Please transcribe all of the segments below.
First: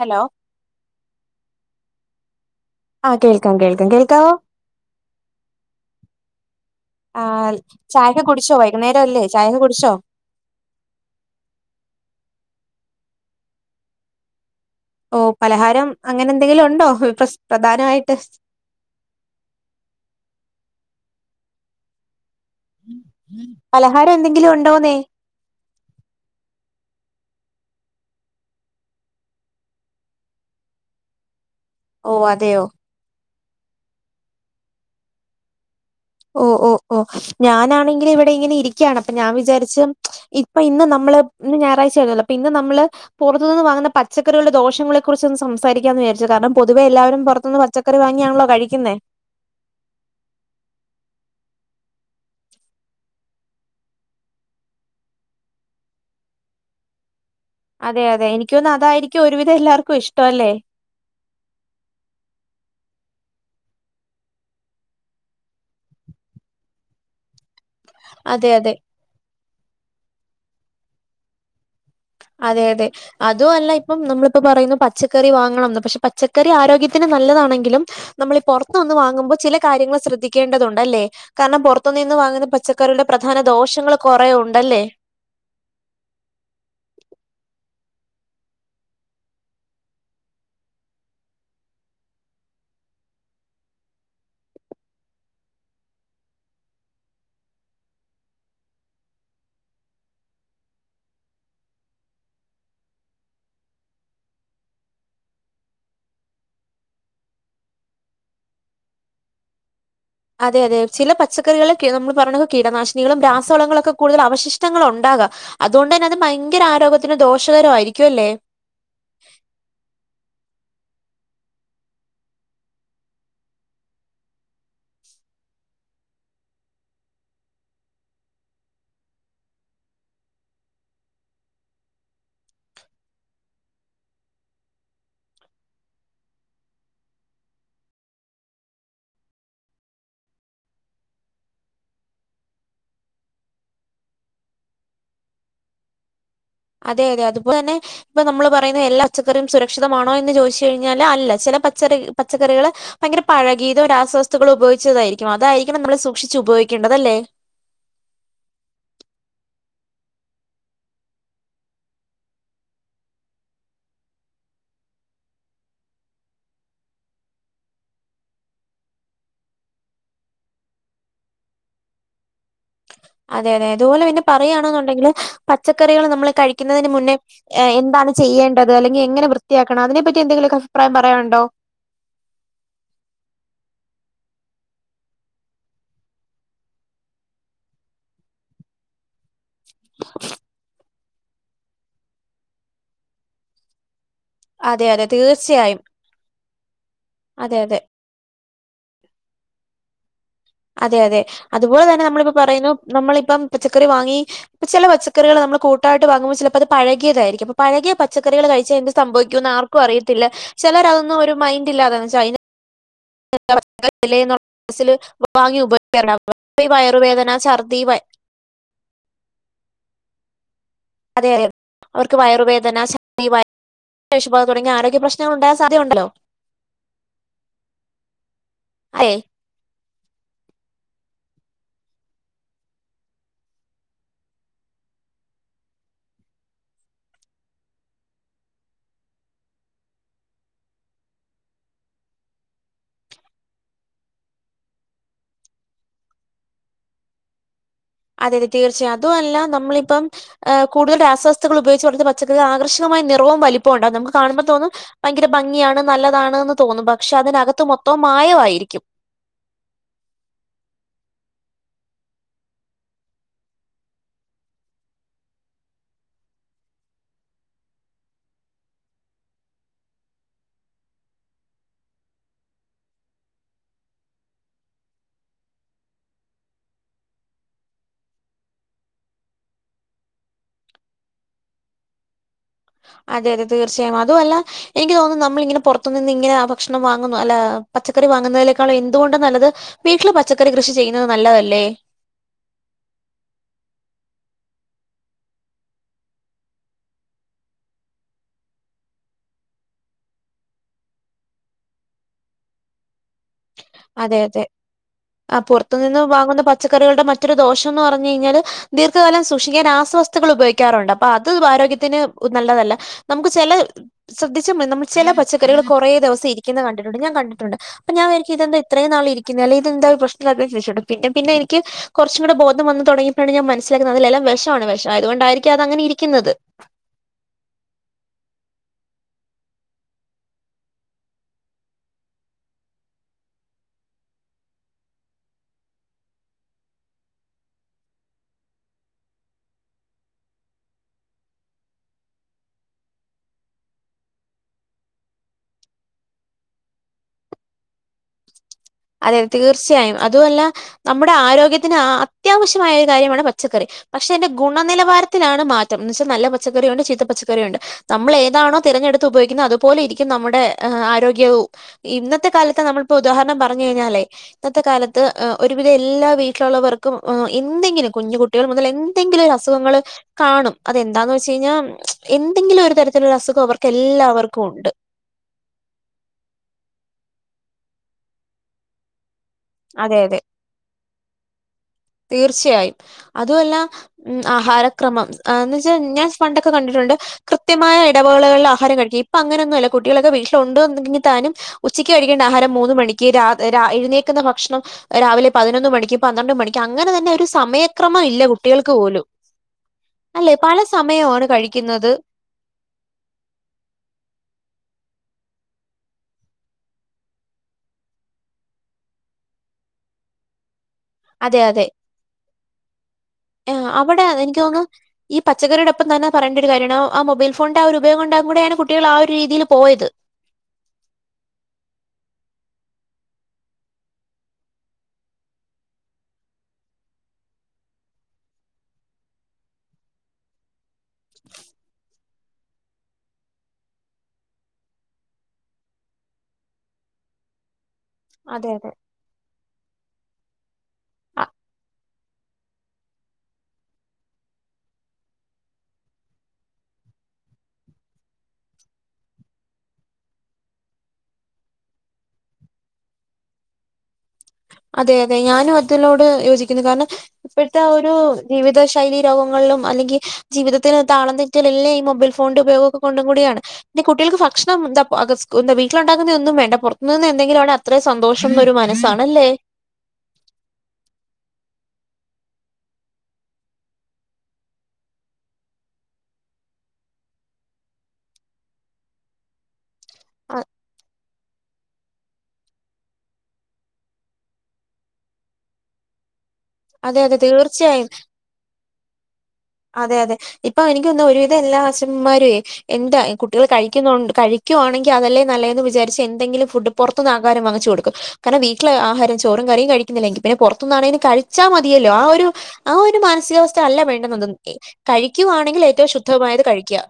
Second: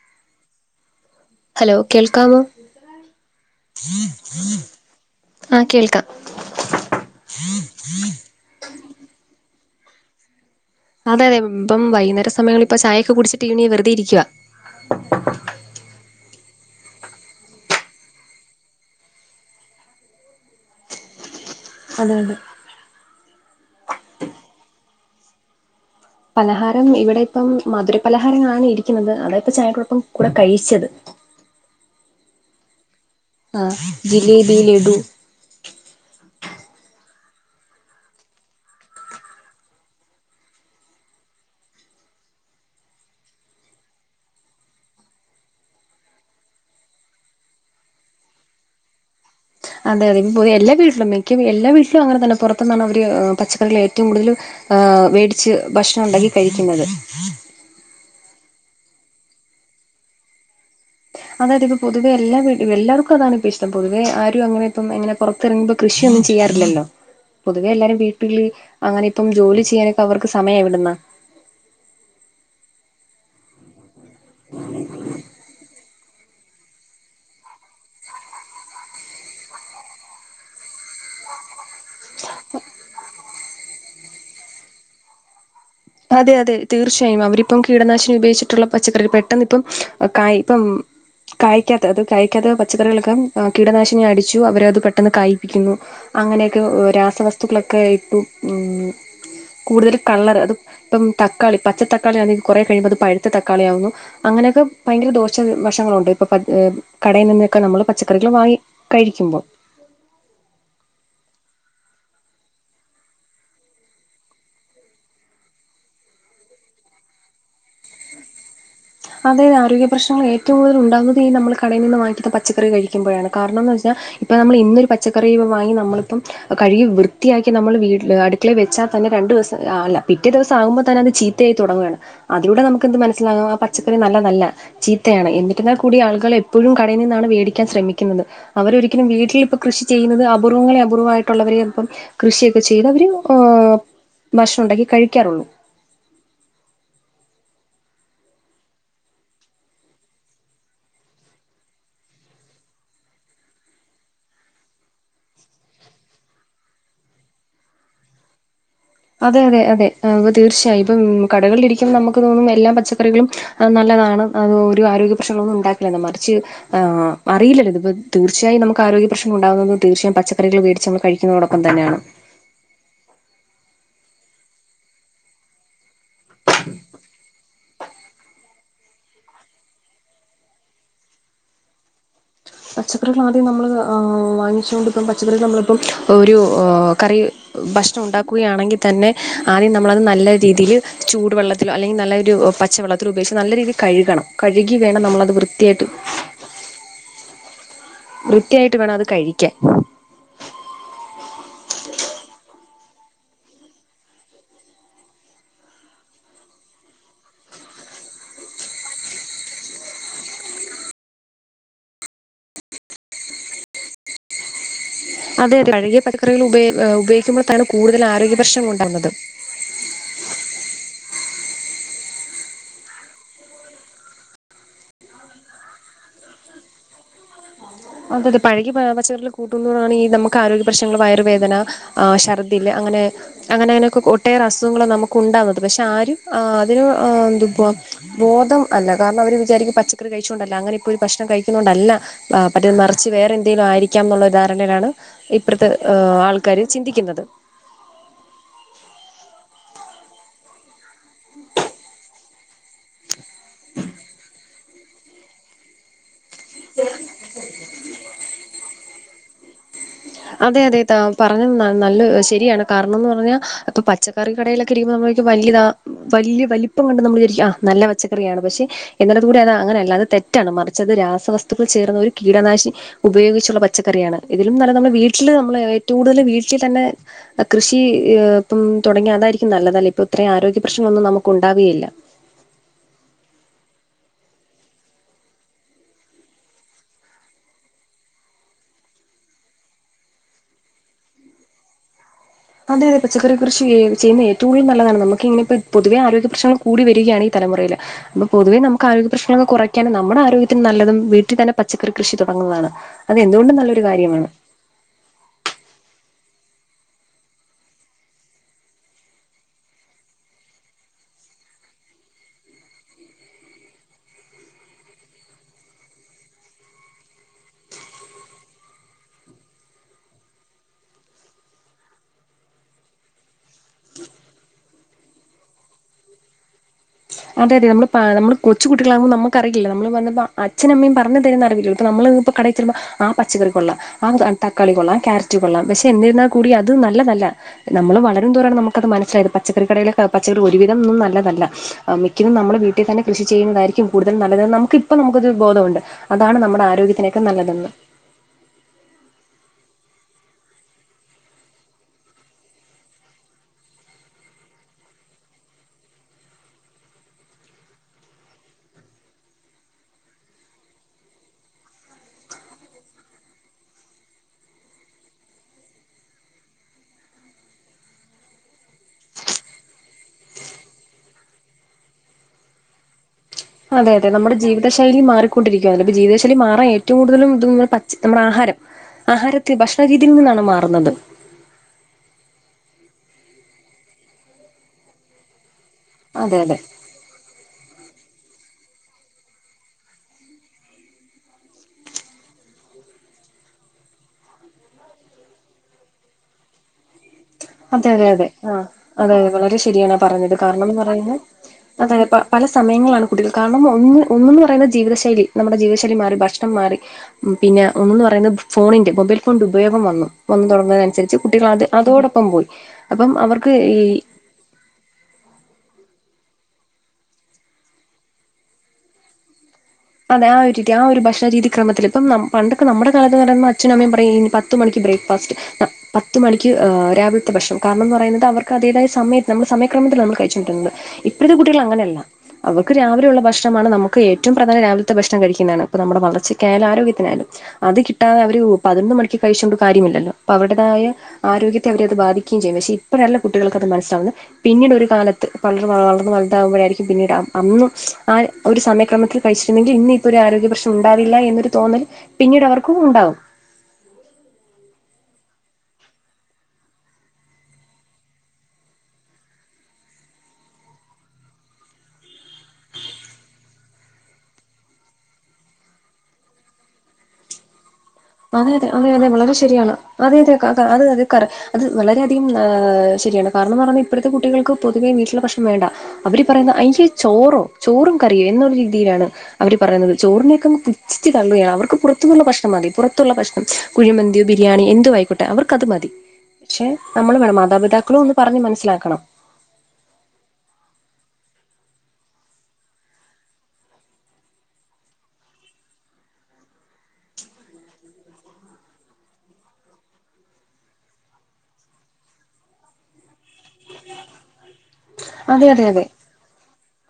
Hello? Hello കേൾക്കാമോ? ആഹ് കേൾക്കാം, കേൾക്കാം കേൾക്കാവോ? ആ കേൾക്കാം ആ ചായക്കെ കുടിച്ചോ? വൈകുന്നേര അല്ലേ ചായൊക്കെ കുടിച്ചോ? അതെതെ ഇപ്പം വൈകുന്നേര സമയങ്ങളിപ്പ ചായൊക്കെ കുടിച്ചിട്ട് ഇനി വെറുതെ ഇരിക്കുവ. ഓ പലഹാരം അങ്ങനെ എന്തെങ്കിലും ഉണ്ടോ [unintelligible] പ്രധാനായിട്ട്. അതുകൊണ്ട്. പലഹാരം എന്തെങ്കിലും ഉണ്ടോന്നേ. പലഹാരം ഇവിടെ ഇപ്പം മധുര പലഹാരങ്ങളാണ് ഇരിക്കുന്നത് അതാഇപ്പൊ ചായക്കോടൊപ്പം കൂടെ കഴിച്ചത്. ഓ അതെയോ. ആഹ് ജിലേബി, ലഡു. ഓഹ്, ഓഹ്, ഓഹ് ഞാനാണെങ്കില് ഇവിടെ ഇങ്ങനെ ഇരിക്യാണ് അപ്പൊ ഞാൻ വിജാരിച്ചു. ഇപ്പൊ ഇന്ന് നമ്മള് ഇന്ന് ഞായറാഴ്ച ആയിരുന്നല്ലോ അപ്പൊ ഇന്ന് നമ്മള്. പുറത്തുനിന്ന് വാങ്ങുന്ന പച്ചക്കറികളുടെ ദോഷങ്ങളെ കുറിച്ച് ഒന്ന് സംസാരിക്കാന്ന് വിചാരിച്ചു കാരണം പൊതുവെ എല്ലാവരും പൊറത്തുന്നു പ പച്ചക്കറി വാങ്ങിയാണല്ലോ കഴിക്കുന്നേ. അതെ അതെ ഇ എല്ലാ വീട്ടിലും മിക്ക എല്ലാ വീട്ടിലും അങ്ങനെ തന്നെ പുറത്തുന്നാണ് അവര് പച്ചക്കറി ഏറ്റവും കൂടുതല്. ആഹ് വേടിച്ച് ഭക്ഷണം ഉണ്ടാക്കി കഴിക്കുന്നത്. അതെ, അതെ എനിക്കൊന്ന് അതായിരിക്കും ഒരുവിധം എല്ലാവർക്കും ഇഷ്ടം അല്ലേ? അതായത് ഇപ്പൊ എല്ലാ എല്ലാവർക്കും അതാണ് ഇപ്പ ഇഷ്ടം പൊതുവെ ആരും അങ്ങനെപ്പ ഇങ്ങനെ ഇറങ്ങുമ്പ കൃഷിയൊന്നും ചെയ്യാറില്ലല്ലോ [inaudible] പൊതുവെ എല്ലാരും വീട്ടില് അതെ അതെ അങ്ങനെ ഇപ്പം ജോലി ചെയ്യാനൊക്കെ അവർക്ക് സമയ എവുടുന്നാ. അതെ അതെ അതും അല്ല ഇപ്പം നമ്മളിപ്പ പറയുന്നു പച്ചക്കറി വാങ്ങണംന്ന് പക്ഷെ പച്ചക്കറി ആരോഗ്യത്തിന് നല്ലതാണെങ്കിലും നമ്മൾ ഈ പുറത്തുന്ന് വാങ്ങുമ്പോൾ ചില കാര്യങ്ങൾ ശ്രദ്ധിക്കേണ്ടതുണ്ടല്ലേ കാരണം പുറ ത്തു നിന്ന് വാങ്ങുന്ന പച്ചക്കറിയുടെ പ്രധാന ദോഷങ്ങൾ കുറെ ഉണ്ടല്ലേ? അതെ അതെ തീർച്ചയായും അവരിപ്പം കീടനാശിനി ഉപയോഗിച്ചിട്ടുള്ള പച്ചക്കറി പെട്ടെന്ന് ഇപ്പം കായ ഇപ്പം കായ്ക്കാത്ത അത് കായ്ക്കാത്ത പച്ചക്കറികളൊക്കെ കീടനാശിനി അടിച്ചു അവരെ അത് പെട്ടെന്ന് കായ്പിക്കുന്നു. അങ്ങനെയൊക്കെ രാസവസ്തുക്കളൊക്കെയിട്ടു ഉ കൂടുതൽ കളർ അത് ഇപ്പം തക്കാളി പച്ച തക്കാളി ആണെങ്കിൽ കുറെ കഴുമ്പോ അത് പഴുത്ത തക്കാളിയാകുന്നു അങ്ങനെയൊക്കെ ഭയങ്കര ദോഷ വശങ്ങളുണ്ട് ഇപ്പൊ കടയിൽ നിന്നൊക്കെ നമ്മള് പച്ചക്കറികൾ വാങ്ങി കഴിക്കുമ്പോ അതെ അതെ ചില പച്ചക്കറികളെ നമ്മ പറഞ്ഞ കീടനാശിനികളും രാസവളങ്ങളുംക്കെ കൂടുതൽ അവശിഷ്ടങ്ങൾ ഉണ്ടാകാം അതുകൊണ്ട് തന്നെ അത് ഭയങ്കര ആരോഗ്യത്തിന് ദോഷകര ആയിരിക്കും അല്ലേ? അതായത് ആരോഗ്യ പ്രശ്നങ്ങള് ഏറ്റവും കൂടുതൽ ഉണ്ടകുന്നുന്നത് നമ്മള് കടയിൽ നിന്ന് വാങ്ങുന്ന പച്ചക്കറി കഴിക്കുമ്പോഴാണ് കാരണം എന്ന് വെച്ച ഇപ്പൊ നമ്മൾ ഇന്നൊരു പച്ചക്കറി വാങ്ങി നമ്മളിപ്പം കഴുകി വൃത്തിയാക്കി നമ്മള് വീട്ല് അടുക്കളെ വെച്ചാൽ തന്നെ രണ്ടു ദിവസംല്ല പിറ്റേ ദിവസം ആകുമ്പോൾ തന്നെ അത് ചീത്ത തയായി തുടങ്ങുകയാണ് അതിലൂടെ നമുക്ക് എന്ത് മനസ്സിലാക പച്ചക്കറി നല്ല തല്ല ചീത്തയാണ് എന്നിരുന്നാൽ കൂടി ആളുകൾ എപ്പോഴും കടയിൽ നിന്നാണ് വേടിക്കാൻ ശ്രമിക്കുന്നത്. അവരൊരിക്കലും വീട്ടിലിപ്പ കൃഷി ചെയ്യുന്നത് അപൂർവ്വങ്ങളെ അപൂർവ്വമായിട്ടുള്ളവരെ കൃഷിയൊക്കെ ചെയ്ത് അവര് ആഹ് ഭക്ഷണം ഉണ്ടാക്കി കഴിക്കാറുള്ളൂ. അതെ അതെ അതുപോലെ തന്നെ ഇപ്പൊ നമ്മള് പറയുന്ന എല്ലാ പച്ചക്കറിയും സുരക്ഷിതമാണോ എന്ന് ചോദിച്ചു കഴിഞ്ഞാല് അല്ല ചില പച്ചറി പച്ചക്കറികള് ഭയങ്കര പഴകീതോ രാസവസ്തുക്കളോ ഉപയോഗിച്ചതായിരിക്കും അതായിരിക്കണം നമ്മള് സൂക്ഷിച്ച് ഉപയോഗിക്കേണ്ടതല്ലേ. അതെ അതെ അതെ അ തീർച്ചയായുംപ്പം കടകളിലിരിക്കുമ്പോ നമുക്ക് തോന്നും എല്ലാ പച്ചക്കറികളും നല്ലതാണ് അത് ഒര് ആരോഗ്യ പ്രശ്നങ്ങളൊന്നും ഉണ്ടാക്കില്ല മറിച്ച് ആഹ് അറിയില്ല ഇപ്പൊ തീർച്ചായായി നമുക്ക് ആരോഗ്യ പ്രശ്നങ്ങളുണ്ടാകുന്നത് തീർച്ചയായും പച്ചക്കറികൾമേടിച്ച് നമ്മ കഴിക്കും തിനോടൊപ്പം തന്നെയാണ് അതെ അതെ അതുപോലെ പിന്നെ പറയുകയാണെന്നുണ്ടെങ്കിൽ പച്ചക്കറികൾ നമ്മൾ കഴിക്കുന്നതിന് മുന്നേ എന്താണ് ചെയ്യേണ്ടത് അല്ലെങ്കിൽ എങ്ങനെ വൃത്തിയാക്കണം അതിനെപ്പറ്റി എന്തെങ്കിലൊക്ക അഭിപ്രായം പറയാനുണ്ടോ? പച്ചക്കറികൾ ആദ്യം നമ്മൾ വാങ്ങിച്ചൊണ്ട്പ്പം പച്ചക്കറിൾ നമ്മളിപ്പം ഒരു കറി ഭക്ഷണം ഉണ്ടാക്കുകയാണെങ്കിൽ തന്നെ ആദ്യം നമ്മളത് നല്ല രീതിയിൽ ചൂടുവെള്ളത്തിലോ അല്ലെങ്കിൽ നല്ലൊരു പച്ചവെള്ളത്തിലോ ഉപയോഗിച്ച് നല്ല രീതിയി കഴുകണം. കഴുകി അതെ വേണം അതെ നമ്മളത് തീർച്ചയായും വൃത്തിയായിട്ട് അതെ അതെ വൃത്തിയായിട്ട് വേണം അത് കഴിക്കാൻ അതെ അതെ അതുപോലെ തന്നെ നമ്മളിപ്പ പറയുന്നു നമ്മളിപ്പം പച്ചക്കറി വാങ്ങി ഇപ്പ ചില പച്ചക്കറികൾ നമ്മൾ കൂട്ടായിട്ട് വാങ്ങുമ്പോൾ ചിലപ്പോ അത് പഴകതായിരിക്കുംപ്പൊ പഴകിയ പച്ചക്കറികൾ കഴിച്ചാ എന്ത് സംഭവിക്കുമന്ന് ആർക് ർക്കും അറിയത്തില്ല ചിലരതൊന്നും മൈന്റില്ലാതെ [inaudible] അതെ അതെ പഴകിയ ഉപയോഗിക്കാറുണ്ട്. പക്കറികൾ ഈ വയറുവേദന, ഉപയോഗുമ്പോഴത്താണ് ഛർദി വ കൂടുതൽ ആരോഗ്യ പ്രശ്നം ഉണ്ടാകുന്നത് അതെ അതെ അവർക്ക് വയറുവേദന ശർദി [unintelligible] ശേഷുപാ തുടങ്ങിയ ആരോഗ്യ പ്രശ്നങ്ങൾ ഉണ്ടായൻ സാധ്യയുണ്ടല്ലോ അതൊരു [unintelligible] കൂട്ട്ന്ന കൊണ്ടാണീ ഈ നമ്മക്ക് ആരോഗ്യ പ്രശ്നങ്ങള് വയറുവേദന ആഹ് ശർദ്ദില് അങ്ങനെ അങ്ങനെ അങ്ങനെയൊക്കെ ഒട്ടേറെ അസുഖങ്ങള് നമ്മക്ക് ഉണ്ടാകുന്നത് പക്ഷെ ആരും ആഹ് അതിനോ ഏഹ് [unintelligible] ബോധം അല്ല കാരണം അവര് വിചാരിക്കും പച്ചക്കറി കഴിച്ചോണ്ടല്ലാ അങ്ങനെ ഇപ്പോ ഒരു ഭക്ഷണം കഴിക്കുന്നൊണ്ടല്ലാ [unintelligible] മറ്റേത് മറിച്ച് വേറെ എന്തെങ്കിലും ആയിരിക്കാന്നുള്ള ധാരണയിലാണ് ഇപ്പഴ്ത്തെ ആൾക്കാര് ചിന്തിക്കുന്നത് അതെ അതെ തീർച്ചയും അതു അല്ലാ നമ്മളിപ്പം ഏഹ് കൂടുതൽ രാസവസ്തുക്കൾ ഉപയോഗിച്ചെട്ത്ത പ പച്ചക്കറി ആകർഷകമായ നിറവും വലിപ്പവും ഉണ്ടാവും നമ്മക്ക് കാണുമ്പോ തോന്നും ഭയങ്കര ഭംഗിയാണ് നല്ലതാണ് താണ്ന്ന് തോന്നും പക്ഷെ അതിനകത്ത് മൊത്തം മായവായിരിക്കും അതെ അതെ ത പറഞ്ഞത് നൽ നല്ല ശരിയാണ് കാരണോന്ന് പറഞ്ഞാ ഇപ്പൊ പച്ച കെറി കടയിലൊക്കെ ഇരിക്കുമ്പോ നമ്മള് വല്യതാ വല്യ വലിപ്പം കണ്ട് നമ്മള് വിചാരിക്കും ആഹ് നല്ല പച്ചക്കറിയാണ് പക്ഷേ എന്നിട്ട [unintelligible] അത് അങ്ങനെയല്ലാ അത് തെറ്റാണ് മറിച്ചത് രാസവസ്തുക്കൾ ചേർന്ന ഒരു കീടനാശി ഉപയോഗിച്ചുള്ള പച്ചക്കറിയാണ് ഇതിലും നല്ല നമ്മള് വീട്ടില് നമ്മള് ഏറ്റവും കൂടുതല് വീട്ടി തന്നെ ആഹ് കൃഷി ഈ ഇപ്പം തൊടങ്ങിയാ അതായിരിക്കും നല്ലതല്ലേ ഇപ്പൊ ഇത്രയും ആരോഗ്യ പ്രശ്നൊന്നും നമ്മക്ക് ഉണ്ടാവേയില്ല അതെ അതെ തീർച്ചയായും അതു അല്ലാ എനിക്ക് തോന്നുന്നു നമ്മളിങ്ങനെ പൊറത്തുനിന്ന് ഇങ്ങനെ ആഹ് ഭക്ഷണം വാങ്ങുന്നു അല്ല പച്ചക്കറി വാങ്ങുന്നതിനേക്കാളും എന്തുകൊണ്ടും നല്ലത് വീട്ടില് പച്ചക്കറി കൃഷി ചെയ്യുന്നത് നല്ലതല്ലേ അതെ അതെ പക്കറി കൃഷി ചെയ് ചെയ്യുന്നെ ഏറ്റവും കൂടുതൽ നല്ലതാണ് നമുക്ക് ഇങ്ങനെയിപ്പോ പൊതുവ ആരോഗ്യ പ്രശ്നങ്ങൾ കൂടി വരികയാണ് ഈ തലമുറയില് അപ്പൊ പൊതുവെ നമ്മക്ക് ആരോഗ്യ പ്രശ്നങ്ങൊക്കെ കുറക്കാൻ നമ്മടെ ആരോഗ്യത്തിന് നല്ലതും വീട്ടി തന്നെ പച്ചക്കറി കൃഷി തൊടങ്ങുന്നതാണ് അത്എന്തുകൊണ്ടും നല്ല അതെ അതെ ആഹ പൊറത്തു നിന്ന് വാങ്ങുന്ന പച്ചക്കറികളുടെ മറ്റൊരു ദോഷന്ന് പറഞ്ഞു കഴിഞ്ഞാല് ദീർഘകാലം സൂക്ഷിക്കാ രാസ വസ്തു ത്തുക്കൾ ഉപയോഗിക്കാറുണ്ട് അപ്പൊ അത് ആരോഗ്യത്തിന് നല്ലതല്ല നമുക്ക് ചെല ശ്രദ്ധിച്ചാ മതി നമ്മള് ചെല പച്ചക്കറികള് കൊറേ ദിവസം ഇരിക്കുന്നുന്നെ കണ്ടിട്ടുണ്ട് ഞാ കണ്ടിട്ടുണ്ട് അപ്പൊ ഞാ വിചാരിക്കും ഇതെന്താ ഇത്രയും നാള് ഇരിക്കുന്നെ അല്ലേ ഇതെന്താ [unintelligible] പിന്നെ പിന്നെ എനിക്ക് കൊറച്ചും കൂടെ ബോധം വന്ന് തൊടങ്ങിയപ്പഴാണ് ഞൻ മനസിലാക്കുന്നത് അതിലെല്ലാം വെഷാണ് വെഷം ആയതുകൊണ്ടായിരിക്കും അതങ്ങനെ ഇരിക്കുന്നത് അതെ അതെ നമ്മള് പാ നമ്മള് കൊച്ചുട്ടികളാവുമ്പോ നമുക്കറിയില്ലല്ലോ നമ്മള് വന്ന് വാ അച്ഛനും അമ്മയും പറഞ്ഞു തരുന്ന അറിവല്ലേ നമ്മള് ഇപ്പം കടേ തെരുമ്പം ആ പച്ചക്കറി കൊള്ളാം ആ തക്കാളി കൊള്ളാം ആ ക്യാരറ്റ് കൊള്ളാം പക്ഷെ എന്തിരുന്നാ കൂടി അത് നല്ലതല്ല നമ്മള് വളരുംതോറുവാണ് നമ്മക്കത് മനസ്സിലായത് പച്ചക്കറി കടയിലെ പച്ചക്കറി ഒരുവിധം ഒന്നും നല്ലതല്ലാ ആഹ് മിക്കതും നമ്മള് വീട്ടി തന്നെ കൃഷി ചെയ്യുന്നതായിരിക്കും കൂടുതൽ നല്ലതെന്ന് നമുക്ക് ഇപ്പ നമുക്കൊരു ബോധവൊണ്ട് അതാണ് നമ്മടെ ആരോഗ്യത്തിനൊക്കെ നല്ലതെന്ന് അതെ തീർച്ചയായും അതുവല്ലാ നമ്മടെ ആരോഗ്യത്തിന് അത്യാവശ്യമായ ഒരു കാര്യമാണ് പച്ചക്കറി പക്ഷെ അയിന്റെ ഗുണനിലവാരത്തിലാണ് മാറ്റം എന്ന് വെച്ചാൽ നല്ല പച്ചക്കറിയുണ്ട് ചീത്ത പച്ചക്കറിയുണ്ട് നമ്മള് ഏതാണോ തിരഞ്ഞെടുത്ത് ഉപയോഗിക്കുന്നത് അതുപോലെ ഇരിക്കും നമ്മുടെ ഏഹ് ആരോഗ്യവും ഇന്നത്തെ കാലത്ത് നമ്മളിപ്പോ ഉദാഹരണം പറഞ്ഞു കഴിഞ്ഞാലേ ഇന്നത്തെ കാലത്ത് ഏഹ് ഒരുവിധ എല്ലാ വീട്ടിലുള്ളവർക്കും ഏഹ് എന്തെങ്കിലും കുഞ്ഞ് കുട് കുട്ടികള് മുതല് എന്തെങ്കിലും ഒരു അസുഖങ്ങള് കാണും അതെന്താന്ന് വെച്ച് കഴിഞ്ഞാ എന്തെങ്കിലും ഒരു തരത്തിലുള്ള അസുഖ് അതെ അതെ നമ്മടെ ജീവിതശൈലി മാറി ക്കൊണ്ടിരിക്കുവാന്നല്ലോ ഇപ്പ ജീവിത ശൈലി മാറാൻ ഏറ്റവും കൂടുതലും ഇതും പച്ച് നമ്മടെ ആഹാരം ആഹാരം അതെ അതെ. ഭക്ഷണരീതിയിൽ നിന്നാണ് മാറുന്നത് തീർച്ചയായും അതു അല്ലാ ഉം ആഹാരം ക്രമം എന്നെച്ചാ ഞാൻ അതെ പണ്ടൊക്കെ അതെ കണ്ടിട്ടൊണ്ട് കൃത്യമായ ഇടവേളകളില് ആഹാരം കഴിക്കും ഇപ്പൊ അങ്ങനൊന്നും അല്ലാ കുട്ടികളൊക്കെ വീട്ടിലുണ്ട് എങ്കി താനും ഉച്ചയ്ക്ക് കഴിക്കേണ്ട ആഹാരം മൂന്ന് മണിക്ക് രാ രാ എഴുന്നേക്കുന്ന ഭക്ഷണം രാവിലെ പതിനൊന്ന് മണിക്ക് പന്ത്രണ്ട് മണിക് അങ്ങനെ തന്നെ ഒരു അതെ സമയക്രമം അതെ ഇല്ല അതെ ആഹ് കുട്ടികൾക്ക് പോലും. അതെ അതെ വളരെ ശരിയാണ് അല്ലെ പറഞ്ഞത് പല കാരണംന്ന് പറയുന്നെ സമയമാണ് കഴി ക്കിന്നത്. അതെ പ പല സമയങ്ങളാണ് കുട്ടികൾ കാരണം ഒന്ന് ഒന്ന്ന്ന് പറയുന്ന ജീവിതശൈലി. നമ്മുടെ ജീവിതശൈലി മാറി ഭക്ഷണം മാറി ഉം പിന്നെ ഒന്ന്ന്ന് പറയുന്നെ ഫോണിന്റെ മൊബൈൽ ഫോണിന്റെ ഉപയോഗം വന്നു വന്ന് തൊടങ്ങുന്ന അൻ സരിച്ച് അതെ കുട്ടികൾ അത് അതെ അതോടൊപ്പം പോയി അപ്പം അവർക്ക് ഈ അതെനിക്ക് തോന്നു ഈ പച്ചക്കറീടൊപ്പം തന്നെ പറയണ്ടൊരു കാര്യാണ്. ആ മൊബൈൽ ഫോൺന്റെ ആ ഒരു ഉപയോഗം കൊണ്ടാ കൂടെയാണ് കുട്ടികൾ ആ ഒരു രീതിയില് പോയത്. അതെ ആ ഒരു രീതി ആ ഒരു ഭക്ഷണ രീതിക്രമത്തില് ഇപ്പം ന്നം പണ്ടൊക്കെ നമ്മടെ കാലത്ത് ന്ന് പറയുമ്പം അച്ഛനും അമ്മയും പറയും ഇനി പ ത്ത് മണിക്ക് ബ്രേക്ക്ഫാസ്റ്റ് പത്ത് മണിക്ക് ഏഹ് രാവിൽത്തെ ഭക്ഷണം കാരണംന്ന് പറയുന്നത് അവർക്ക് അതേതായ സമയത്ത് നമ്മുടെ സമയക്രമത്തിലാന്ന് നമ്മൾ കഴിച്ചോണ്ടിര്ന്നത്. ഇപ്പഴ്ത്തെ കുട്ടികൾ അങ്ങനെയല്ല അവർക്ക് രാവിലെയുള്ള ഭക്ഷണമാണ് നമുക്ക് ഏറ്റവും പ്രധാനം രാവിൽത്തെ ഭക്ഷണം കഴിക്കുന്നാണ്. ഇപ്പ നമ്മുടെ വളർച്ചക്കായാലും ആരോഗ്യത്തിനായാലും അത് കിട്ടാതെ അവര് അതെ അതെ പതിനൊന്ന് മണിക്ക് കഴിച്ചോണ്ട് കാര്യമില്ലല്ലോ അപ്പൊ അവടതായ ആരോഗ്യത്തെ അവരെ അത് ബാധിക്കുകയും ചെയ്യും പക്ഷെ ഇപ്പഴല്ല കുട്ടികൾക്കത് മനസ്സിലാവ്ന്നെ പിന്നീടൊരു കാലത്ത് പടർന്ന് വളർന്ന് വൽതാകുമ്പഴായിരിക്കും പിന്നീട് അന്ന് ആ ഒരു സമയക്രമത്തിൽ കഴിച്ചിരുന്നെങ്കി ഇന്നി ഇപ്പോ ഒരു ആരോഗ്യ പ്രശ്നം ഉണ്ടാവില്ല എന്നൊരു തോന്നൽ പിന്നീട് അവർക്കും ഉണ്ടാവും. അതെ അതെ ഞാനും അതിലോട് യോജിക്കുന്നു കാര്ണം ഇപ്പഴ്ത്താ ഒരു ജീവിത ശൈലി രോഗങ്ങൾലും അല്ലെങ്കി ജീവിതത്തിന് ഒര് താളം തെറ്റല് എല്ലാം ഈ മൊബൈൽ ഫോണിന്റെ ഉപയോഗൊക്കെ കൊണ്ടും കൂടിയാണ് പിന്നെ കുട്ടികൾക്ക് ഭക്ഷണം എന്താപ്പൊ അഗസ്ക്കൂന്ത വീട്ടിലുണ്ടാക്കുന്നയൊന്നും വേണ്ട പൊർത്തുനിന്ന് എന്തെങ്കിലും ആണ് അത്രയും സന്തോഷള്ളൊരു മനസ്സാണല്ലേ ശെരിയാണ് അതെ അതെ കാ കാ അത് അതെ കറക് അത് വളരെയധികം ഏഹ് ശെരിയാണ്. കാര്ണംന്ന് പറഞ്ഞാ ഇപ്പഴത്തെ കുട്ടികൾക്ക് പൊതുവേ വീട്ട്‌ലെ ഭക്ഷണം വേണ്ട. അവര് പറയുന്നെ അയ്യേ ചോറോ ചോറും കറിയേ എന്നുള്ള രീതിയിലാണ്. അവര് പറയുന്നത് അ- ചോറിനെയൊക്കങ്ങ് പുച്ചിച്ച് തള്ളുകയാ അവർക്ക് പുറത്ത് നിന്നുള്ള ഭക്ഷണം മതി പുറ ത്തുള്ള ഭക്ഷണം കുഴിമന്തിയോ ബിരിയാണി എന്തുവായിക്കോട്ടെ അവർക്കത് മതി. പക്ഷെ അതെ നമ്മള് അതെ വേണം തീർച്ചയായും മാതാപിതാക്കളും ഒന്ന് പറഞ്ഞ് മനസ്സിലാക്കണം. അതെ അതെ ഇപ്പൊ എനിക്കോന്നുന്നു ഒരുവിധം എല്ലാ അഛമ്മാര്വേയ് എന്താ കുട്ടികൾ കഴിക്കുന്നുണ്ട് കഴിക്കുവാണെങ്കി അതല്ലേ നല്ലേന്ന് വിചാരിച്ച് എന്തെങ്കിലും ഫുഡ് പൊറത്തുന്ന് ആകാരം വാങ്ങിച്ച് കൊടുക്കും. കാരണം വീട്ടില് ആഹാരം ചോറും കറിയും കഴിക്കുന്നില്ല, എങ്കി പിന്നെ പൊറത്തുന്നാണെലും കഴിച്ചാ മതിയല്ലോ ആ ഒരു ആ ഒരു മാനസികാവസ്ഥ അല്ല വേണ്ടുന്നതും അതെ കഴിക്കുവാണെങ്കിൽ അതെ അതെ ഏറ്റവും ശുദ്ധവായത് കഴിക്ക്യാ.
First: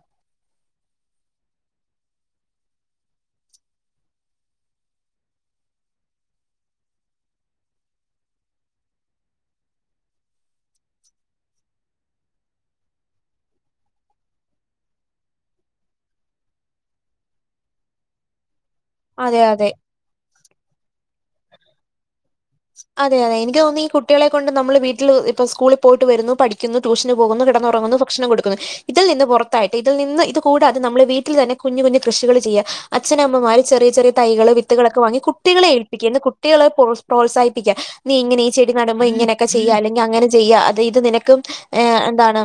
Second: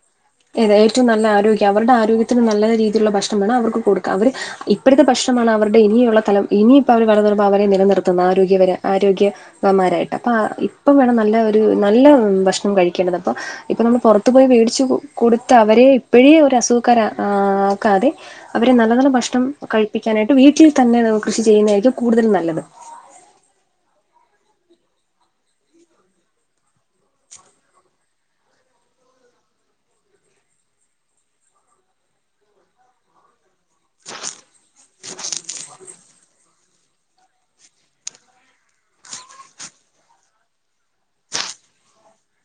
ഏത് ഏറ്റവും നല്ല ആരോഗ്യം അവര്ടെ ആരോഗ്യത്തിന് നല്ല രീതിയിലുള്ള ഭക്ഷണം വേണം അവർക്ക് കൊടുക്കാം. അവര് ഇ പ്പഴ്ത്തെ ഭക്ഷണമാണ് അവർടെ ഇനിയുള്ള തലം ഇനി ഇപ്പവര് വളർന്ന് വരുമ്പോൾ അവരെ നിലനിർത്തുന്ന ആരോഗ്യപര ആരോഗ്യ വന്മാരായിട്ട്. അപ്പാ ഇപ്പം വേണം നല്ല ഒരു നല്ല ഭക്ഷണം കഴിക്കേണ്ടത് അപ്പൊ. ഇപ്പൊ നമ്മൾ പൊറത്തു പോയി വേടിച്ചു കൊടുത്ത അവരെ ഇപ്പഴേ ഒരു അസുഖക്കാര് അ ആക്കാതെ അവരെ നല്ല നല്ല അതെ ഭക്ഷണം അതെ കഴി പ്പിക്കാനായിട്ട് വീട്ടിൽ തന്നെ നമുക്ക് കൃഷി ചെയ്യുന്നതായിരിക്കും കൂടുതൽ നല്ലത്. അതെ അതെ എനിക്ക് തോന്നുന്നു ഈ കുട്ടികളെ കൊണ്ട് നമ്മള് വീട്ടിൽ ഇപ്പ സ്കൂളിൽ പോയിട്ട് വരുന്നു പഠിക്കുന്നു ട്യൂഷന് പോകുന്നു കിടന്നുറങ്ങുന്നു ഭക്ഷണം കൊടുക്കുന്നു ഇതിൽ നിന്ന് പുറത്തായിട്ട് ഇതിൽ നിന്ന് ഇത് കൂടാതെ നമ്മള് വീട്ടിൽ തന്നെ കുഞ്ഞ് കുഞ്ഞ് കൃഷികൾ ചെയ്യാ. അച്ചനമ്മമാര് ചെറിയ ചെറിയ തൈകള് വിത്തുകളൊക്കെ വാങ്ങി കുട്ടികളെ ഏൽപ്പിക്ക്യാ ഇന്ന് കുട്ടികള് പോസ് പ്രോത്സാഹിപ്പിക്ക്യാ. നീ ഇങ്ങനെ ഈ ചെടി നടുമ്പോ ഇങ്ങനെയൊക്കെ ചെയ്യാ അല്ലെങ്കി അങ്ങനെ ചെയ്യാ അത് ഇത് നിനക്കും ഏഹ് എന്താണ്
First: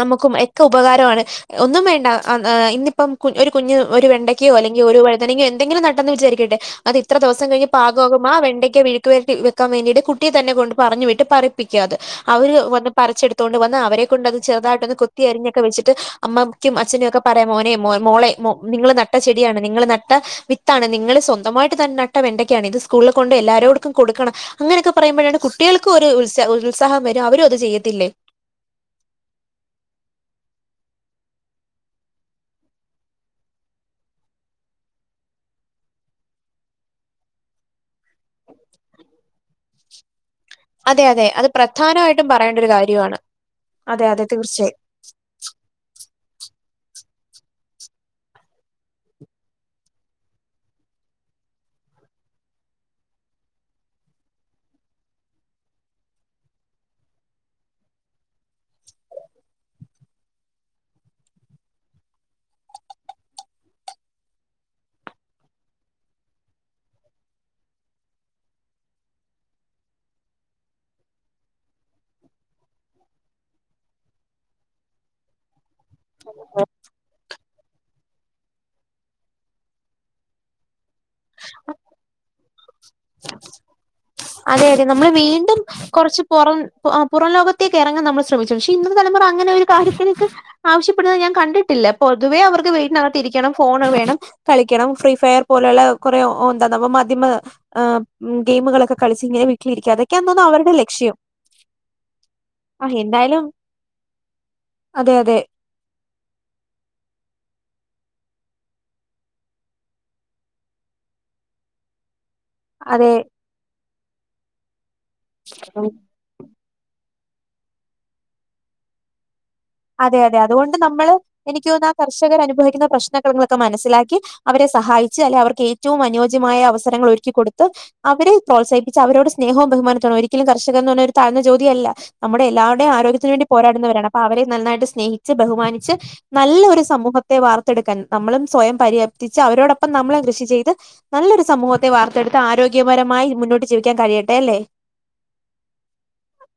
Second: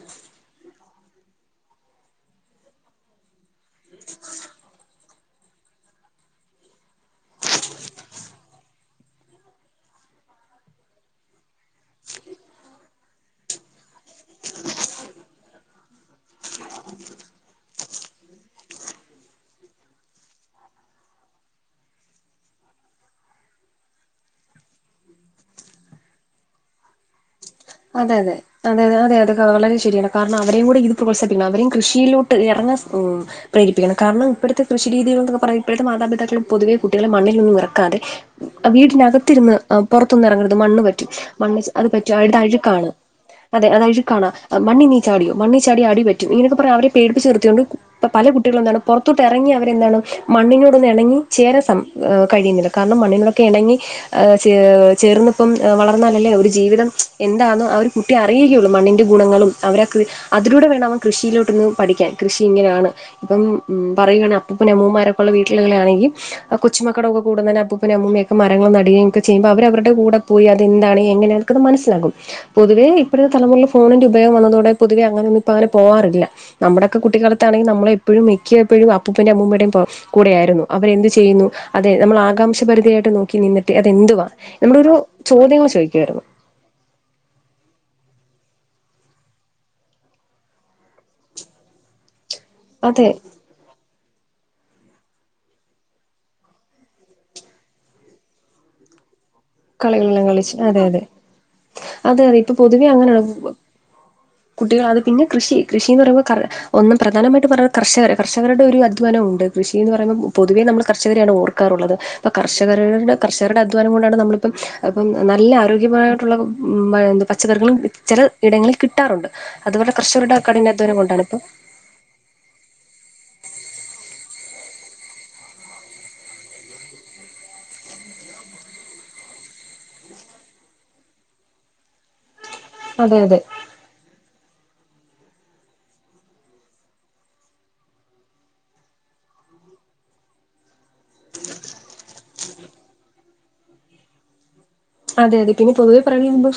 നമുക്കും എക്ക ഉപകാരവാണ്. ഒന്നും വേണ്ട ഇന്നിപ്പം കുഞ് ഒരു കുഞ്ഞ് ഒരു വെണ്ടക്കയോ അല്ലെങ്കി ഒരു വഴുതനങ്ങയോ എന്തെങ്കിലും നട്ടെന്ന് വിചാരിക്കട്ടെ അത് ഇത്ര ദെവസം കഴിഞ്ഞ് പാ കോകുമാ വെണ്ടയ്ക്ക് മെയുക്കുവരട്ടി വെയ്ക്കാൻ വേണ്ടിയിട്ട് കുട്ടിയെതന്നെ കൊണ്ട് പറഞ്ഞു വിട്ട് പറപ്പിക്കാത് അവര് വന്ന് പറിച്ചെടുത്തോണ്ട് വന്ന് അവരെ കൊണ്ട് അത് ചെറുതായിട്ട് ഒന്ന് കൊത്തിയരിഞ്ഞൊക്കെ വെച്ചിട്ട് അമ്മ യ്ക്കും അച്ഛനും ഒക്കെ പറയാം മോനെ മോളെ നിങ്ങള് നട്ട ചെടിയാണ് നിങ്ങള് നട്ട വിത്താണ് നിങ്ങള് സ്വന്തമായിട്ട് തന്നെ നട്ട വെണ്ടക്കയാണ് ഇത് സ് സ്കൂള് കൊണ്ടോയി എല്ലാരോട്ക്കും കൊടുക്കണം അങ്ങനെയൊക്കെ പറയുമ്പഴാണ് കുട്ടികൾക്കും ഒരു ഉത് ഉത്സാഹം വര് എല്ലാവരു അത് ചെയ്യും അതെ അതെ അതെ അത അതെ അതെ വളരെ ശരിയാണ് കാരണം അവരെയും കൂടി ഇത് പ്രോത്സാിപ്പിക്കണം. അവരും കൃഷിയിലോട്ട് ഇറങ്ങ പ്രേരിപ്പിക്കണംകാരണം ഇപ്പോഴത്തെ കൃഷി രീതികൾ എന്നൊക്കെ പറയാ ഇപ്പോഴത്തെ മാതാപിതാക്കൾക്കും പൊതുവ കുട്ടികളെ മണ്ണിലൊന്നും ഇറക്കാതെ വീടിനകത്തിരുന്ന് പുറത്തൊന്നും ഇറങ്ങരുത് മണ്ണ് അതെ പറ്റും അതെ മണ്ണ് അത് പറ്റും അഴ പ്രധാനമായിട്ടും പറയേണ്ട ഒരു കാര്യമാണ്. അതെ അതായത് അതെ കാണ മ തീർച്ചയായും. ചാടിയോ മണ്ണ് ചാടി അടി പറ്റും എന്നൊക്കെ പറയാ അവരെ പേടിപ്പിച്ച നിർത്തിയൊണ്ട് ഇപ്പ പല കുട്ടികളും എന്താണ് പുറത്തോട്ട് ഇറങ്ങി അവരെന്താണ് മണ്ണിനോട്ഒന്ന് ഇണങ്ങി ചേര കഴിയുന്നില്ല കാരണം മണ്ണിനോടക്കെ ഇണങ്ങി ഏഹ് ച ചേർന്ന ഇപ്പം വളർന്നാലല്ലേ ഒരു ജീവിതം എന്താണ് അവർ കുട്ടി അറിയുകയുള്ളൂ മണ്ണിൻ്റെ ഗുണങ്ങളും അവരൊക്കെ അതിലൂടെ വേണം അവൻ കൃഷിയിലോട്ടൊന്ന് പഠിക്കാൻ കൃഷി ഇങ്ങനെയാണ് ഇപ്പം ഉം പറയാണെിൽ അപ്പൂപ്പനും അമ്മൂമാരൊക്കെയള്ള വീട്ടിലുകളൊണെങ്കിൽ ആ കൊച്ചുമക്കളൊക്കെ കൂടുന്ന അപ്പൂപ്പനും അമ്മുമ്മയുംക്കെ മരങ്ങൾ നടുകയക്കെ ചെയ്യുമ്പ അവര് അവരുടെ കൂടെ പോയി അത് എന്താണ് എങ്ങനെയാണ് ക്കെ മനസ്സിലകും പൊതുവെ ഇപ്പോഴത്തെ തലമുറ ഫോണിന്റെ ഉയോഗം വന്നതോടെ പൊതുവെ അങ്ങനെ ഇപ്പ അങ്ങനെ പോകാറില്ല നമ്മുടെക്കെ കുട്ടിക്കാലത്താണെങ്കിൽ നമ്മള എപ്പോഴും മിക്കപ്പോഴും അപ്പൂപ്പന്റെ അമ്മയുടെയും കൂടെയായിരുന്നു അവർ എന്ത് ചെയ്യുന്നു അതെ നമ്മള് ആകാം പരിധിയായിട്ട് നോക്കി നിന്നിട്ട് അതെന്തുവാ അതെ നമ്മളൊ അതെ ഒരു നമ്മള് വീണ്ടും ചോദ്യമോ കുറച്ച് ചോദിക്കുമായിരുന്നു. പുറം പുറം ലോകത്തേക്ക് ഇറങ്ങാ നമ്മൾ ശ്രമിച്ചു പക്ഷേ ഇന്നത്തെ തലുറ അങ്ങനെ ഒരു കാര്യത്ത്ക്ക് ആവശ്യപ്പെടുന്നത് ഞാൻ കണ്ടിട്ടില്ല പൊതുവേ അവർക്ക് അതെ വീടിനകത്ത് രിക്കണം ഫോൺ വേണം കളിക്കണം ഫ്രീ ഫയർ പോലുള്ള കുറേ എന്താ മാധ്യമ ആ ഗെയിമുകളൊക്കെ കളിച്ച് ഇങ്ങനെ വീട്ടിലിരിക്കുക കളികളെല്ലാം അതൊക്കെയാന്ന് തോന്നുന്നു കളിച്ച് അവരുടെ അതെ അതെ ലക്ഷ്യം. അതെ അതെ ഇപ്പൊ പൊതുവെ ആഹ് അങ്ങനെയാണ് എന്തായാലും കുട്ടികൾ അത് അതെ പിന്നെ അതെ കൃഷി കൃഷിന്ന് പറയുമ്പോൾ ഒന്നും പ്രധാനമായിട്ട് പറഞ്ഞ കർഷക കർഷകരുടെ ഒരു അധ്വാനം ഉണ്ട് കൃഷി എന്ന് പറുമ്പോ പൊതുവേ നമ്മ കർഷരെയാണ് ഓർക്ക. ഇപ്പ കർഷകരുടെ അതെ കർഷകരുടെ അധ്വാനം കൊണ്ടാണ് നമ്മളിപ്പം ഇപ്പ നല്ല ആരോഗ്യമായ എ പച്ചക്കറികളും ചില ഇടങ്ങളിൽ കിട്ടാറുണ്ട് അതുപോലെ അതെ കർഷകരുടെ അതെ അതുകൊണ്ട് കഠിനാധ്വാനം നമ്മള് കൊണ്ടാണ് ഇപ്പം എനിക്ക് തോന്ന ആ കർഷകർ അനുഭവിക്കുന്ന പ്രശ്നങ്ങളങ്ങളൊക്കെ മനസ്സിലാക്കി അവരെ സഹായിച്ച് അല്ലെ അവർക്ക് ഏറ്റവും അനുയോജ്യമായ അവസരങ്ങൾ ഒരുക്കി കൊടുത്ത്. അവരെ പ്രോത്സാഹിപ്പച്ച് അവരോട് സ്നേഹവും ബഹുമാനത്തോട ഒരിക്കലും കർഷകർന്ന് പറഞ്ഞ് താഴ്ന്ന ജോലി അല്ല നമ്മുടെ എല്ല അവരുടെ അതെ ആരോഗത്തിന് അതെ വേണ്ടി പോരാടുന്നവരാണ് അപ്പൊ അവരെ നന്നായിട്ട് സ്നേഹച്ച് ബഹുമാനിച്ച് നല്ലൊ ഒരു സമൂഹത്തെ വാർത്തെടുക്കാൻ നമ്മളും സ്വയം പര്യാപ്തിച്ച് അവരോടൊപ്പം നമ്മളും കൃഷി ചെയ്ത് നല്ലൊരു സമൂഹത്തെ വാർത്തെടുത്ത് ആരോഗ്യപരമായി മുന്നോട്ട് ജീവിക്കാൻ കഴിയട്ടെ അല്ലെ അതെ അതെ പിന്നെ പെതുവെ പറയഞരുമ്പോൾ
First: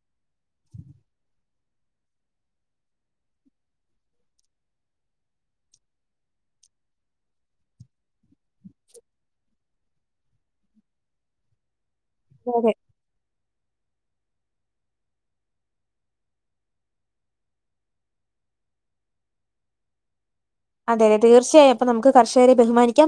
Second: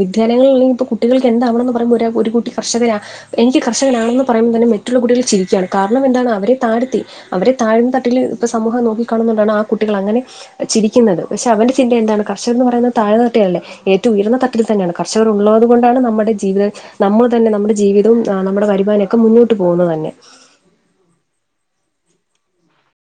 വിദ്യാലയങ്ങളില്ലെങ്കിൽ ഇപ്പോൾ കുട്ടികൾക്ക് എന്താവണമെന്ന് പറുമ്പോൾ ഒരു കുട്ടി കർഷകരാ എനിക്ക് കർഷകനാണെന്ന് പറയുമ്പോൾ തന്നെ മറ്റുള്ള കുട്ടികൾ ചിരിക്കയാണ് കാരണം എന്താണ് അവരെ താഴ്ത്തി അവരെ താഴ്ന്ന തട്ടിൽ ഇപ്പൊ സമൂഹം നോക്കിക്ക കാണുന്നുണ്ടാണ് ആ കുട്ടികൾ അങ്ങനെ ചിരിക്കുന്നത് പക്ഷെ അവന്റെ ചിന്ത എന്താണ് കർഷക എന്ന് അതെ പറയുന്നത് താഴ്ന്ന തട്ടേല്ലേ ഏറ്റവും ഉയർന്ന തട്ടിൽ തന്നെയാണ് കർഷകർ ഉള്ളത് കൊണ്ടാണ് നമ്മുടെ ജീവിത നമ്മൾ തന്നെ നമ്മുടെ ജീവിതവും നമ്മുടെ വരുമാനം ഒക്കെ മുന്നോട്ട് പോവുന്നത് തന്നെ അതെതെ തീർച്ചയായും അപ്പ നമുക്ക് കർഷകരെ ബഹുമാനിക്കാം